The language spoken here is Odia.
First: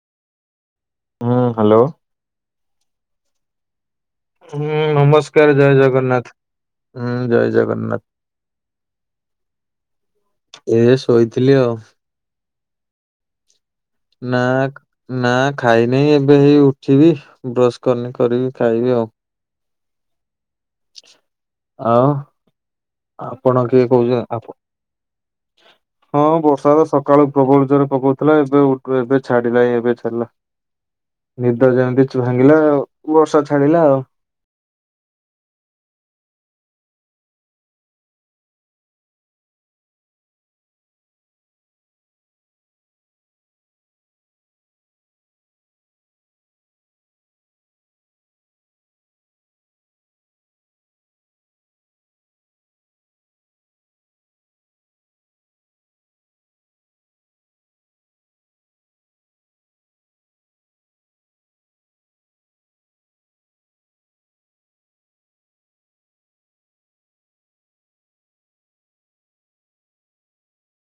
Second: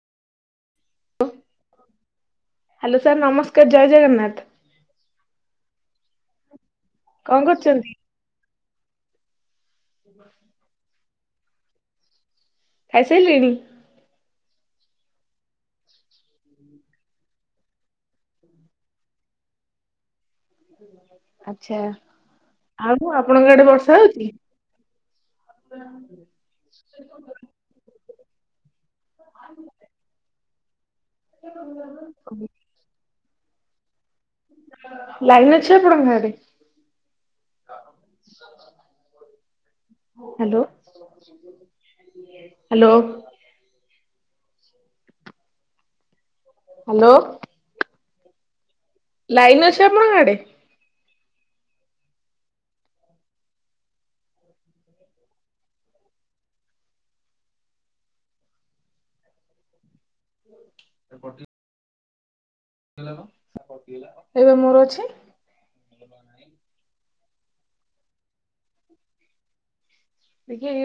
ହୁଁ ହ୍ୟାଲୋ। ହ୍ୟାଲୋ ସାର୍ ନମସ୍କାର ଜୟ ଜଗନ୍ନାଥ। ହୁଁ ନମସ୍କାର। ଜୟ ଜଗନ୍ନାଥ ହୁଁ କଣ ଜୟ କରୁଛନ୍ତି ଜଗନ୍ନାଥ। [unintelligible] ଏ ଶୋଇଥିଲି ଆଉ। ଖାଇସାରିଲେଣି? ନାଁ ଗ ନା ଖାଇନେଇ ଏବେ ହେଇ ଉଠିବି ବ୍ରଶ କରିନି କରିବି ଖାଇବି ଆଉ। ଆଚ୍ଛା। ଆଉ ଆଉ ଆପଣଙ୍କ ଆଡେ ଆପଣ କିଏ ବର୍ଷା କହୁଛ ହଉଛି ଆପ ହଁ ବର୍ଷା ତ ସକାଳୁ ପ୍ରବଳ ଜୋରେ ପକଉଥିଲା ଏବେ ଉ ଏବେ ଛାଡିଲା ଏବେ ଛାଡ଼ିଲା ନିଦ ଯେମିତି ଚ ଭାଙ୍ଗିଲା ବର୍ଷା ଛାଡିଲା ଆଉ। ଲାଇନ ଅଛି ଆପଣଙ୍କ ଗାଁରେ? Hello hello. ହ୍ୟାଲୋ। ଲାଇନ ଅଛି ଆପଣଙ୍କ ଆଡେ? [inaudible] ଥିଲା ପା କଟିଗଲା, ହେଇ ପା ମୋର ଅଛି। [inaudible] ଦେଖିଆ କେ